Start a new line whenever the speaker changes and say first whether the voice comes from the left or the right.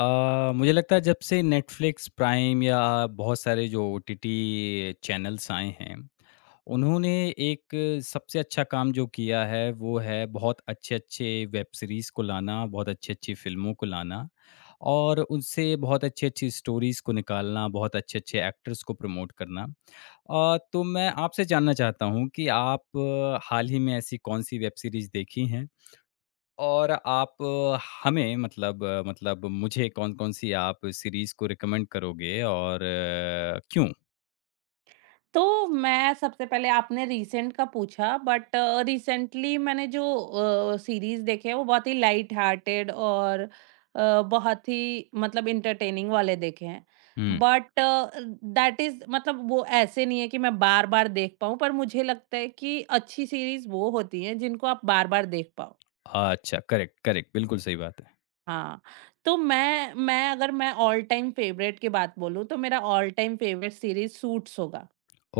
left: मुझे लगता है जब से नेटफ्लिक्स, प्राइम या बहुत सारे जो ओटीटी चैनल्स आए हैं, उन्होंने एक सबसे अच्छा काम जो किया है, वो है बहुत अच्छे-अच्छे वेब सीरीज़ को लाना, बहुत अच्छी-अच्छी फ़िल्मों को लाना और उनसे बहुत अच्छी-अच्छी स्टोरीज़ को निकालना, बहुत अच्छे-अच्छे एक्टर्स को प्रमोट करना। तो मैं आपसे जानना चाहता हूँ कि आप हाल ही में ऐसी कौन-सी वेब सीरीज़ देखी हैं? और आप हमें मतलब मुझे कौन-कौन सी आप सीरीज़ को रिकमेंड करोगे और क्यों?
right: तो मैं सबसे पहले आपने रीसेंट का पूछा, बट रिसेंटली मैंने जो सीरीज देखे हैं वो बहुत ही लाइट हार्टेड और बहुत ही मतलब इंटरटेनिंग वाले देखे हैं।
left: हुँ।
right: बट दैट इज मतलब वो ऐसे नहीं है कि मैं बार बार देख पाऊँ, पर मुझे लगता है कि अच्छी सीरीज वो होती हैं जिनको आप बार बार देख पाओ।
left: अच्छा, करेक्ट, करेक्ट, बिल्कुल सही बात है।
right: हाँ, तो मैं अगर मैं ऑल टाइम फेवरेट की बात बोलूँ तो मेरा all time favourite series Suits होगा,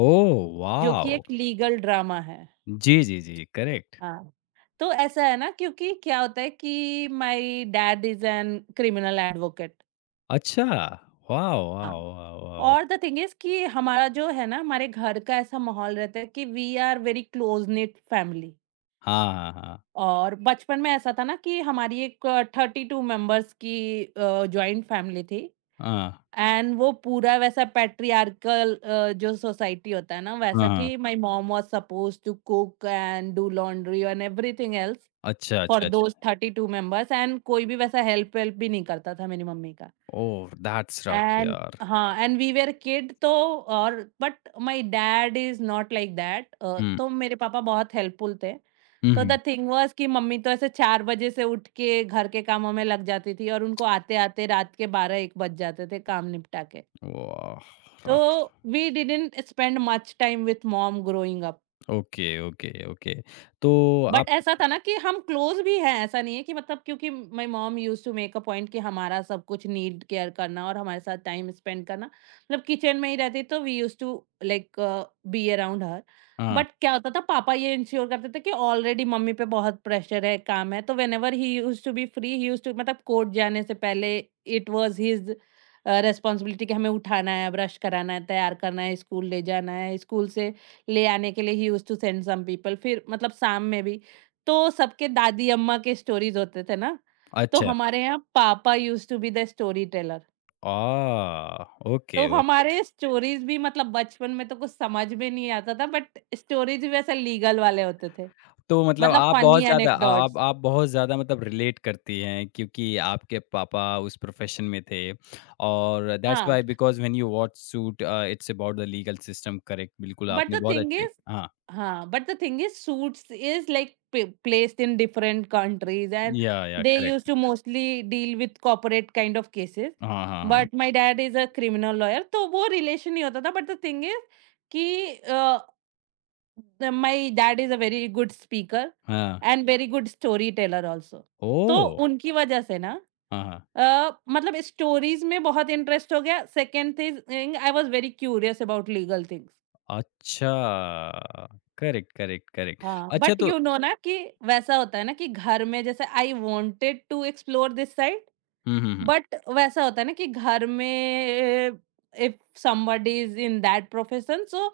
left: ओह,
right: जो कि
left: वॉव!
right: एक लीगल ड्रामा है।
left: जी, जी, जी, करेक्ट।
right: हाँ, तो ऐसा है ना, क्योंकि क्या होता है कि my dad is an criminal advocate.
left: अच्छा, वॉव, वॉव,
right: हाँ,
left: वॉव, वॉव!
right: और द थिंग इज़ कि हमारा जो है ना, हमारे घर का ऐसा माहौल रहता है कि we are very close knit family.
left: हाँ, हाँ, हाँ।
right: और बचपन में ऐसा था ना कि हमारी एक 32 मेंबर्स की जॉइंट फैमिली थी।
left: हाँ,
right: एंड वो पूरा वैसा पैट्रियार्कल जो सोसाइटी होता है ना,
left: हाँ,
right: वैसा
left: हाँ।
right: कि my mom was supposed to cook and do laundry and everything else
left: अच्छा, अच्छा,
right: फॉर दोज़
left: अच्छा।
right: 32 मेंबर्स, एंड कोई भी वैसा हेल्प-वेल्प भी नहीं करता था मेरी मम्मी का।
left: ओह, दैट्स रफ
right: एंड
left: यार।
right: हाँ, एंड वी वर किड तो। और but my dad is not like that,
left: हुँ,
right: तो मेरे पापा बहुत हेल्पफुल थे।
left: हुँ,
right: तो
left: हुँ।
right: द थिंग वाज़ कि मम्मी तो ऐसे 4 बजे से उठ के घर के कामों में लग जाती थी और उनको आते-आते रात के 12-1 बज जाते थे काम निपटा के।
left: वाह!
right: तो
left: rough.
right: We didn't spend much time with mom growing up.
left: Okay, okay, okay. तो आप।
right: बट ऐसा था ना कि हम क्लोज भी हैं, ऐसा नहीं है कि मतलब क्योंकि my mom used to make a point कि हमारा सब कुछ नीड केयर करना और हमारे साथ टाइम स्पेंड करना। मतलब किचन में ही रहती तो we used to like be around her.
left: हाँ,
right: बट क्या होता था, पापा ये इंश्योर करते थे कि ऑलरेडी मम्मी पे बहुत प्रेशर है, काम है। तो whenever he used to be free, he used to मतलब कोर्ट जाने से पहले इट वाज़ हिज रिस्पॉन्सिबिलिटी कि हमें उठाना है, ब्रश कराना है, तैयार करना है, स्कूल ले जाना है। स्कूल से ले आने के लिए he used to send some people. फिर मतलब शाम में भी तो सबके दादी अम्मा के स्टोरीज होते थे ना, तो
left: अच्छा।
right: हमारे यहाँ पापा used to be the story teller.
left: Ah! Okay,
right: तो
left: ओके।
right: हमारे स्टोरीज भी मतलब बचपन में तो कुछ समझ में नहीं आता था, बट स्टोरीज भी ऐसे लीगल वाले होते थे।
left: तो मतलब
right: मतलब
left: आप
right: फनी
left: बहुत ज़्यादा आ
right: एनेक्डोट्स।
left: आप बहुत ज़्यादा मतलब रिलेट करती हैं क्योंकि आपके पापा उस प्रोफ़ेशन में थे और दैट्स
right: हाँ।
left: Why because when you watch Suits it's about the legal system. Correct, बिल्कुल
right: But
left: आपने
right: the
left: बहुत
right: thing
left: अच्छे।
right: is,
left: हाँ।
right: हाँ, but the thing is, Suits is like placed in different countries, and
left: या
right: they used
left: correct.
right: to mostly deal with corporate kind of cases.
left: हाँ, हाँ, हाँ।
right: But my dad is a criminal lawyer, तो वो relation नहीं होता था. But the thing is कि my dad is a very good speaker
left: हाँ।
right: and very good storyteller also. तो
left: ओह!
right: उनकी वजह से ना
left: हाँ, हाँ।
right: मतलब स्टोरीज में बहुत इंटरेस्ट हो गया। Second thing, I was very curious about legal things.
left: अच्छा! Correct, correct, correct.
right: हाँ,
left: अच्छा,
right: बट
left: तो
right: यू नो ना कि वैसा होता है ना कि घर में, जैसे I wanted to explore this side.
left: हुँ, हुँ, हुँ।
right: बट वैसा होता है ना कि घर में if somebody is in that profession, so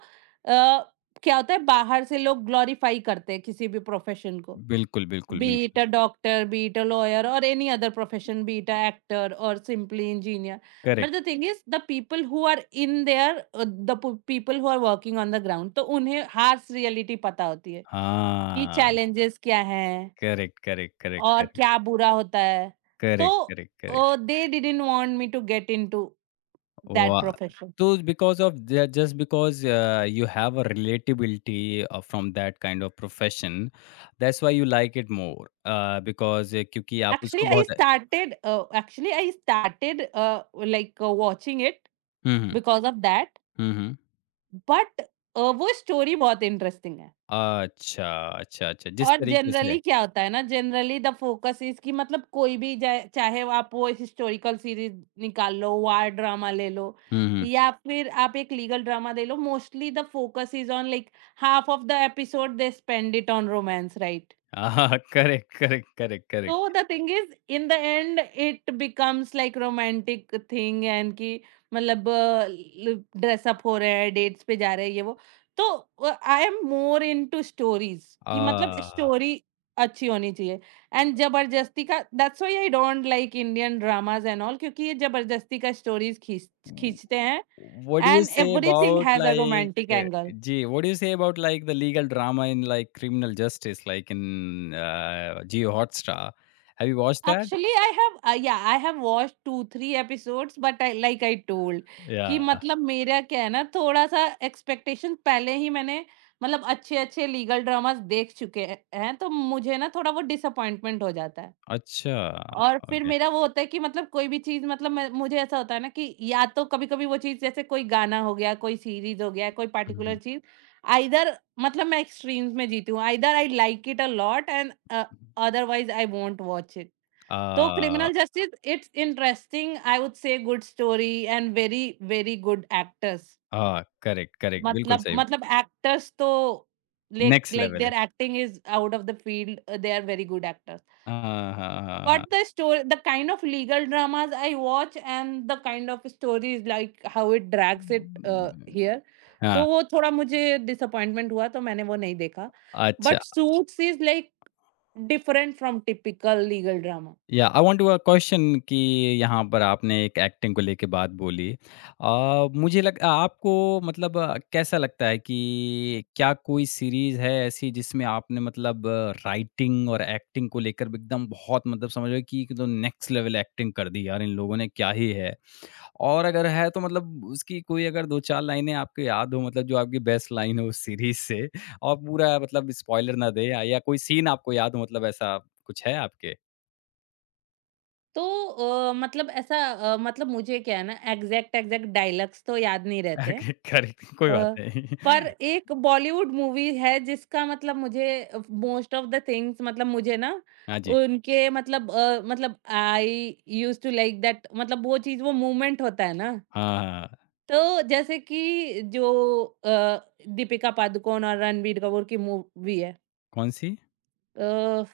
right: क्या होता है, बाहर से लोग ग्लोरीफाई करते हैं किसी भी प्रोफेशन को,
left: बिल्कुल, बिल्कुल,
right: be it
left: बिल्कुल।
right: a doctor, be it a lawyer, or any other profession, be it a actor or simply engineer. But
left: correct.
right: the thing is, the people who are in there, the people who are working on the ground, तो उन्हें harsh reality पता होती है कि
left: हाँ।
right: Challenges क्या हैं
left: correct, correct, correct,
right: और
left: करेक्ट।
right: क्या बुरा होता है।
left: Correct, correct, correct.
right: तो they didn't want me to get into that
left: Wow.
right: profession.
left: So because of just because you have a relatability from that kind of profession, that's why you like it more. Because क्योंकि आप उसको बहुत।
right: Actually i started like watching it
left: hmm, hmm.
right: because of that.
left: Hmm, hmm.
right: But वो story बहुत interesting है।
left: अच्छा। अच्छा, अच्छा, जिस
right: और
left: तरीके से
right: जनरली क्या होता है ना, जनरली द फोकस इज कि मतलब कोई भी चाहे वो आप वो हिस्टोरिकल सीरीज निकाल लो, वार ड्रामा ले लो
left: हम्म, हम्म।
right: या फिर आप एक लीगल ड्रामा दे लो, mostly the focus is on like half of the episode they spend it on romance right.
left: हाँ, correct, correct,
right: So
left: correct,
right: the thing is in the end it becomes like romantic thing and कि मतलब dress up हो रहे हैं, dates पे जा रहे हैं, ये वो। तो I am more into stories कि मतलब
left: करेक्ट।
right: स्टोरी अच्छी होनी चाहिए एंड जबरदस्ती का। That's why I don't like Indian dramas and all, क्योंकि ये जबरदस्ती का स्टोरीज
left: W-
right: खींचते हैं
left: What do you
right: and
left: say
right: everything
left: about
right: has a
left: like,
right: romantic angle.
left: gee, what do you say about like the legal drama in like criminal justice, like in Geo Hotstar? Have you watched that?
right: Actually, I have yeah, I have watched 2-3 episodes, but I like I told कि
left: Yeah.
right: मतलब मेरा क्या है ना, थोड़ा-सा expectation पहले ही मैंने मतलब अच्छे-अच्छे लीगल ड्रामास देख चुके हैं, तो मुझे ना थोड़ा वो डिसअपॉइंटमेंट हो जाता है।
left: अच्छा।
right: और फिर
left: Okay.
right: मेरा वो होता है कि मतलब कोई भी चीज़ मतलब मैं मुझे ऐसा होता है ना कि या तो कभी-कभी वो चीज़, जैसे कोई गाना हो गया, कोई सीरीज़ हो गया, कोई पार्टिकुलर
left: Mhm.
right: चीज़, आइदर मतलब मैं एक्सट्रीम्स में जीती हूँ। Either I like it a lot and otherwise I won't watch it. तो
left: Uh,
right: criminal justice it's interesting. I would say good story and very very good actors.
left: हाँ। Correct, correct, बिल्कुल
right: मतलब
left: सही।
right: एक्टर्स तो like
left: Next
right: like
left: level है।
right: Their acting is out of the field, they are very good actors.
left: हाँ, हाँ, हाँ,
right: But
left: हाँ।
right: the story, the kind of legal dramas I watch and the kind of stories like how it drags it here,
left: हाँ,
right: तो
left: हाँ,
right: वो थोड़ा मुझे डिसअपॉइंटमेंट हुआ, तो मैंने वो नहीं देखा।
left: अच्छा।
right: But Suits is like different from typical legal drama.
left: Yeah, I want to a question कि यहाँ पर आपने एक एक्टिंग को लेके बात बोली। मुझे लग आपको मतलब कैसा लगता है कि क्या कोई सीरीज़ है ऐसी जिसमें आपने मतलब राइटिंग और एक्टिंग को लेकर भी एकदम बहुत मतलब समझ लो कि एकदम नेक्स्ट लेवल एक्टिंग कर दी यार इन लोगों ने क्या ही है? और अगर है तो मतलब उसकी कोई अगर 2-4 लाइनें आपको याद हो मतलब जो आपकी बेस्ट लाइन हो उस सीरीज़ से और पूरा मतलब स्पॉइलर ना दें या कोई सीन आपको याद हो मतलब ऐसा कुछ है आपके?
right: तो मतलब ऐसा मतलब मुझे क्या है ना, एग्जैक्ट एग्जैक्ट डायलॉग्स तो याद नहीं रहते हैं।
left: ओके, करेक्ट, कोई बात
right: अ,
left: नहीं।
right: पर एक बॉलीवुड मूवी है जिसका मतलब मुझे मोस्ट ऑफ द थिंग्स मतलब मुझे ना
left: हाँ जी।
right: उनके मतलब मतलब I used to like that, मतलब वो चीज वो मूवमेंट होता है ना।
left: हाँ, हाँ।
right: तो जैसे कि जो अ, दीपिका पादुकोण और रणबीर कपूर की मूवी
left: कौन-सी?
right: है।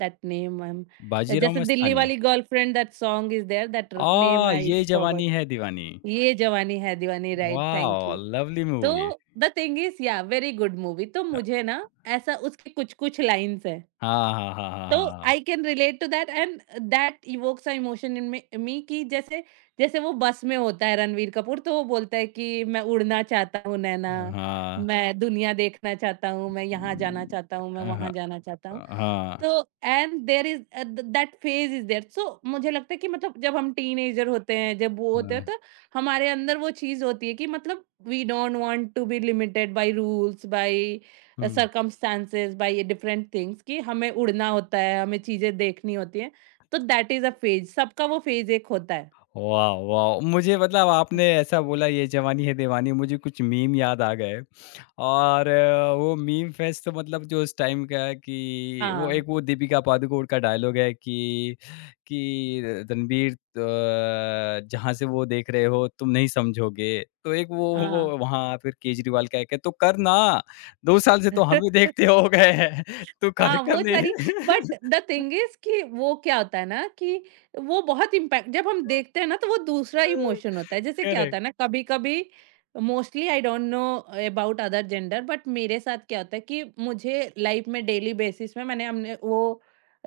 right: That name I'm
left: बाजीराव
right: जैसे दिल्ली
left: मस्तानी।
right: वाली girlfriend that song is there. That र नेम
left: आह!
right: आई
left: ये
right: forgot.
left: Jawaani Hai Deewani.
right: Yeh Jawaani Hai Deewani, right, thank
left: wow!
right: You.
left: Lovely
right: तो
left: मूवी।
right: द थिंग इज़ या वेरी गुड मूवी, तो
left: अ,
right: मुझे ना ऐसा उसके कुछ-कुछ लाइन्स हैं।
left: हाँ, हाँ, हाँ, हाँ,
right: तो
left: हाँ, हाँ।
right: I can relate to that and that evokes a emotion in me me कि जैसे जैसे वो बस में होता है रणवीर कपूर, तो वो बोलता है कि मैं उड़ना चाहता हूँ नैना,
left: हाँ।
right: मैं दुनिया देखना चाहता हूँ, मैं यहाँ
left: उम,
right: जाना चाहता हूँ, मैं वहाँ
left: हाँ।
right: जाना चाहता हूँ।
left: हाँ,
right: तो and there is the that phase is there. So मुझे लगता है कि मतलब जब हम टीनेजर होते हैं, जब वो होते हैं,
left: हाँ।
right: तो हमारे अंदर वो चीज़ होती है कि मतलब we don't want to be limited by rules, by
left: हुँ।
right: सर्कमस्टेंसेस, बाय डिफरेंट थिंग्स, कि हमें उड़ना होता है, हमें चीज़ें देखनी होती हैं। तो दैट इज़ अ फेज़। सबका वो फेज़ एक होता है।
left: वाह! वाह! मुझे मतलब आपने ऐसा बोला ये जवानी है दीवानी मुझे कुछ मीम याद आ गए। और वो मीम फेस्ट तो मतलब जो उस टाइम का है कि वो एक
right: हाँ,
left: वो दीपिका पादुकोण का डायलॉग है कि "रणबीर जहाँ से वो देख रहे हो तुम नहीं समझोगे।" तो एक वो
right: हाँ।
left: वहाँ फिर केजरीवाल का एक है, "तो कर ना, 2 साल से तो हम ही देखते हो गए हैं, तू कर
right: हाँ,
left: क्यों
right: वो
left: नहीं?"
right: सारी। बट द थिंग इज़ कि वो क्या होता है ना कि वो बहुत इम्पैक्ट जब हम देखते हैं ना तो वो दूसरा इमोशन होता है। जैसे क्या
left: करेक्ट,
right: होता है ना कभी-कभी mostly I don't know about other gender, but मेरे साथ क्या होता है कि मुझे लाइफ में डेली बेसिस में मैंने हमने वो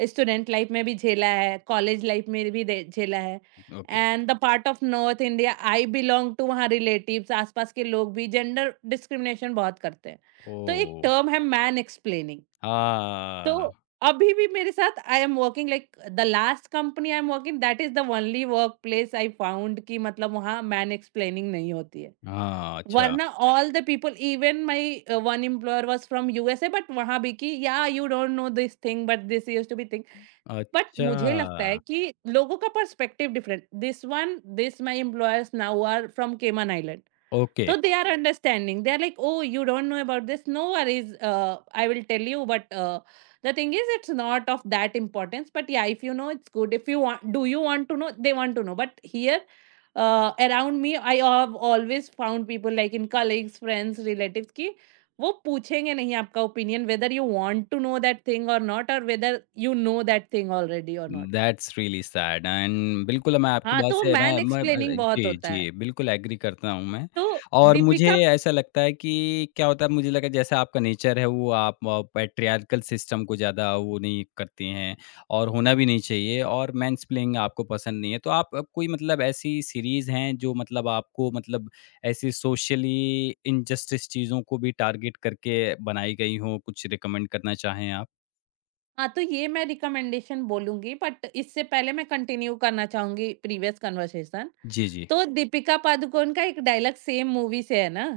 right: स्टूडेंट लाइफ में भी झेला है, कॉलेज लाइफ में भी दे झेला है।
left: Okay.
right: And the part of north India I belong to, वहाँ रिलेटिव्स आस-पास के लोग भी जेंडर डिस्क्रिमिनेशन बहुत करते हैं। तो एक
left: ओह!
right: टर्म है मैन एक्सप्लेनिंग,
left: हाँ,
right: तो अभी भी मेरे साथ I am working like the last company I am working, that is the only work place I found कि मतलब वहाँ मैन एक्सप्लेनिंग नहीं होती है।
left: हाँ, अच्छा।
right: वरना all the people, even my one employer was from USA, but वहां भी कि yeah you don't know this thing but this use to be thing. But
left: अच्छा,
right: मुझे लगता है कि लोगों का perspective different. This one this my employers now are from Cayman island.
left: Okay.
right: So they are understanding. They're like, "Oh, you don't know about this. No worries. I will tell you." But the thing is, it's not of that importance. But yeah, if you know, it's good. If you want, do you want to know? They want to know. But here, around me, I have always found people like in colleagues, friends, relatives, Ki वो पूछेंगे नहीं आपका opinion whether you want to know that thing और not, और whether you know that thing already और not.
left: That's really sad and बिल्कुल मैं आपकी
right: हाँ,
left: बात
right: तो
left: से मैं
right: मैन
left: मैं मैं
right: एक्सप्लेनिंग बहुत
left: जी,
right: होता है।
left: जी, बिल्कुल एग्री करता हूँ मैं।
right: तो
left: और मुझे
right: दीपिका।
left: ऐसा लगता है कि क्या होता है मुझे लगा जैसा आपका नेचर है वो आप पैट्रियार्कल सिस्टम को ज़्यादा वो नहीं करती हैं और होना भी नहीं चाहिए और मैंसप्लेनिंग आपको पसंद नहीं है। तो आप कोई मतलब ऐसी सीरीज़ हैं जो मतलब आपको मतलब ऐसी सोशली इनजस्टिस चीज़ों को भी टारगेट करके बनाई गई हो, कुछ रिकमेंड करना चाहें आप?
right: हाँ, तो ये मैं रिकमेंडेशन बोलूँगी, बट इससे पहले मैं कंटिन्यू करना चाहूँगी प्रीवियस कन्वर्सेशन।
left: जी, जी।
right: तो दीपिका पादुकोण का एक डायलॉग सेम मूवी से है ना,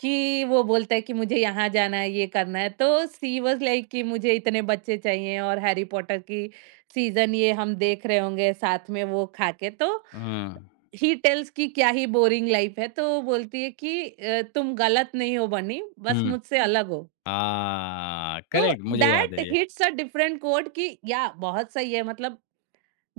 right: कि वो बोलता है कि मुझे यहाँ जाना है, ये करना है। तो शी वाज़ लाइक कि मुझे इतने बच्चे चाहिए और हैरी पॉटर की सीज़न ये हम देख रहे होंगे साथ में वो खा के। तो
left: हाँ।
right: ही टेल्स कि क्या ही बोरिंग लाइफ़ है। तो वो बोलती है कि तुम गलत नहीं हो बनी, बस
left: हुँ।
right: मुझसे अलग हो।
left: हाँ,
right: तो
left: करेक्ट, मुझे याद
right: दैट
left: है ये।
right: हिट्स अ डिफरेंट कोड कि या बहुत सही है। मतलब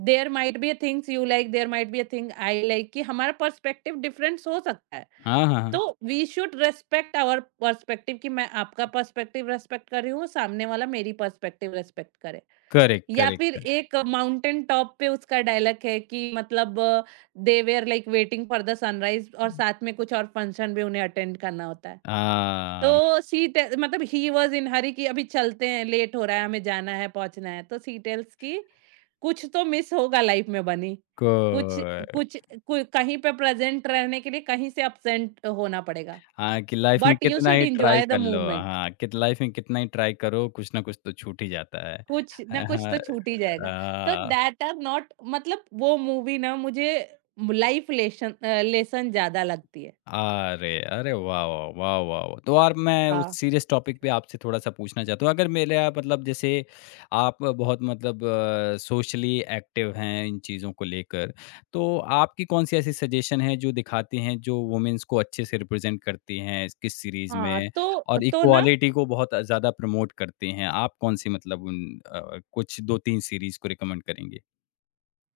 right: there might be a things you like, there might be a thing I like, कि हमारा पर्सपेक्टिव डिफरेंस हो सकता है।
left: हाँ, हाँ, हाँ।
right: तो we should respect our perspective, कि मैं आपका पर्सपेक्टिव रेस्पेक्ट कर रही हूँ, सामने वाला मेरी पर्सपेक्टिव रेस्पेक्ट करे।
left: करेक्ट,
right: या
left: करेक्ट,
right: फिर
left: करेक्ट।
right: एक माउंटेन टॉप पे उसका डायलॉग है कि मतलब they were like waiting for the sunrise और साथ में कुछ और फंक्शन भी उन्हें अटेंड करना होता है।
left: हाँ,
right: तो सी टे मतलब ही वाज़ इन हरी कि अभी चलते हैं, लेट हो रहा है, हमें जाना है, पहुँचना है। तो सी टेल्स की कुछ तो मिस होगा लाइफ में बनी।
left: को
right: कुछ कुछ कु कहीं पे प्रेज़ेंट रहने के लिए कहीं से एब्सेंट होना पड़ेगा।
left: हाँ, कि लाइफ़ में
right: बट यू
left: कितना
right: should
left: he try
right: enjoy the
left: कर लो।
right: मोमेंट।
left: हाँ, कि लाइफ़ में कितना ही ट्राई करो, कुछ ना कुछ तो छूट ही जाता है।
right: कुछ ना कुछ
left: हाँ,
right: तो छूट ही जाएगा। तो
left: अ
right: दैट आर नॉट, मतलब वो मूवी ना मुझे लेसन ज़्यादा लगती है।
left: अरे! अरे वाह, वाह! वाह, वाह, वाह! तो और मैं उस
right: हाँ।
left: सीरियस टॉपिक पे आपसे थोड़ा-सा पूछना चाहता हूँ। अगर मेरा मतलब जैसे आप बहुत मतलब सोशली एक्टिव हैं इन चीज़ों को लेकर, तो आपकी कौन-सी ऐसी सजेशन है जो दिखाती हैं, जो वुमेन्स को अच्छे से रिप्रेज़ेंट करती हैं इस किस सीरीज़
right: हाँ,
left: में और
right: तो ना
left: इक्वालिटी को बहुत ज़्यादा प्रमोट करती हैं? आप कौन-सी मतलब उन कुछ 2-3 सीरीज़ को रिकमेंड करेंगे?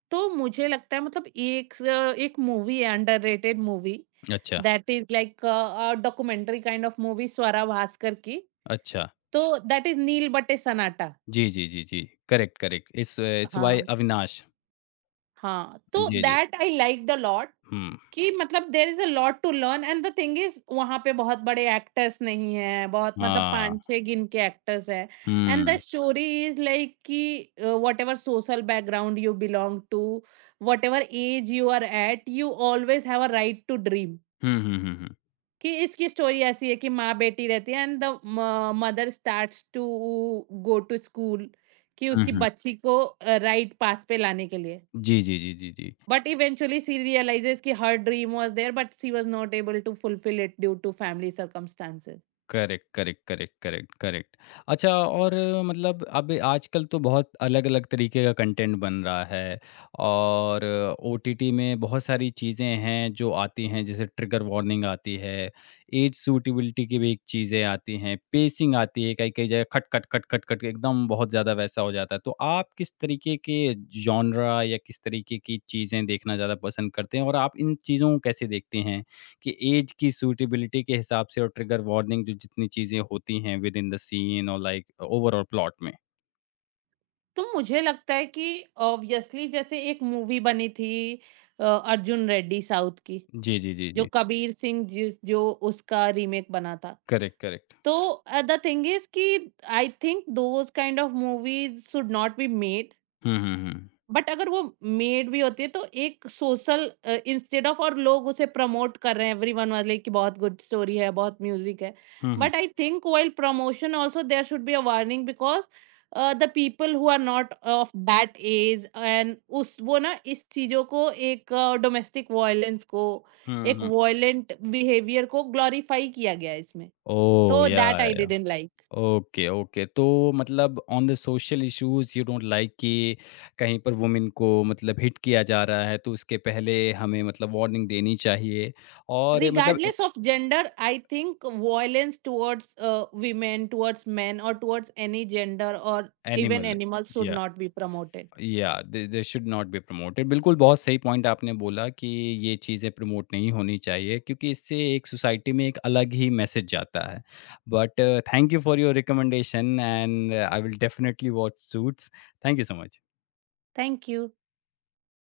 right: तो मुझे लगता है मतलब एक एक मूवी है, अंडररेटेड मूवी,
left: अच्छा,
right: that is like documentary kind of movie, Swara Bhaskar की।
left: अच्छा।
right: तो दैट इज़ नील बटे सन्नाटा।
left: जी, जी, जी, जी। Correct, correct. It's it's by
right: हाँ।
left: अविनाश।
right: हाँ, तो
left: जी, जी।
right: That I liked a lot.
left: हुँ।
right: कि मतलब there is a lot to learn and the thing is वहाँ पे बहुत बड़े एक्टर्स नहीं हैं, बहुत मतलब
left: हाँ।
right: 5-6 गिन के एक्टर्स हैं। एंड द
left: हुँ।
right: स्टोरी इज़ लाइक कि whatever social background you belong to, whatever age you are at, you always have a right to dream.
left: हुँ, हुँ, हुँ, हुँ।
right: कि इसकी स्टोरी ऐसी है कि माँ-बेटी रहती है एंड द म mother starts to go to school, कि
left: हुँ,
right: उसकी
left: हुँ।
right: बच्ची को राइट पाथ पे लाने के लिए।
left: जी, जी, जी, जी, जी।
right: But eventually she realizes कि her dream was there but she was not able to fulfill it due to family circumstances.
left: Correct, correct, correct, correct, correct. अच्छा, और मतलब अब आजकल तो बहुत अलग-अलग तरीके का कंटेंट बन रहा है और ओटीटी में बहुत सारी चीज़ें हैं जो आती हैं, जैसे ट्रिगर वार्निंग आती है, एज सूटेबिलिटी की भी एक चीज़ें आती हैं, पेसिंग आती है, कई-कई जगह खट, खट, खट, खट, खट एकदम बहुत ज़्यादा वैसा हो जाता है। तो आप किस तरीके के जॉनरा या किस तरीके की चीज़ें देखना ज़्यादा पसंद करते हैं और आप इन चीज़ों को कैसे देखते हैं? कि ऐज की सूटेबिलिटी के हिसाब से और ट्रिगर वार्निंग जो जितनी चीज़ें होती हैं विद इन द सीन और लाइक ओवरऑल प्लॉट में।
right: तो मुझे लगता है कि ऑब्वियसली जैसे एक मूवी बनी थी अर्जुन रेड्डी साउथ की,
left: जी, जी, जी,
right: जो
left: जी।
right: कबीर सिंह जिस जो उसका रीमेक बना था।
left: Correct, correct.
right: तो द थिंग इज कि I think those kind of movies should not be made.
left: हुँ, हुँ, हुँ।
right: बट अगर वो मेड भी होती है तो एक सोशल इंस्टेड ऑफ, और लोग उसे प्रमोट कर रहे हैं एवरीवन वाले कि बहुत गुड स्टोरी है, बहुत म्यूजिक है।
left: हुँ, हुँ।
right: But I think while promotion also there should be a warning, because the people who are not of that age and उस वो ना इस चीजों को एक डोमेस्टिक वायलेंस को,
left: हुँ,
right: एक
left: हुँ।
right: वायलेंट बिहेवियर को ग्लोरीफाई किया गया है इसमें।
left: ओह!
right: तो
left: yeah,
right: that I
left: yeah.
right: Didn't like.
left: Okay, okay. तो मतलब on the social issues you don't like कि कहीं पर वुमेन को मतलब हिट किया जा रहा है तो उसके पहले हमें मतलब वार्निंग देनी चाहिए और मतलब uh
right: regardless of gender i think violence towards women towards men or towards any gender or even
left: animal
right: animals should
left: yeah.
right: not be promoted.
left: Yeah they they should not be promoted. बिल्कुल, बहुत सही point आपने बोला कि ये चीज़ें promote नहीं होनी चाहिए क्योंकि इससे एक सोसाइटी में एक अलग ही मैसेज जाता है। But thank you for your recommendation and I will definitely watch Suits. Thank you so much.
right: thank you.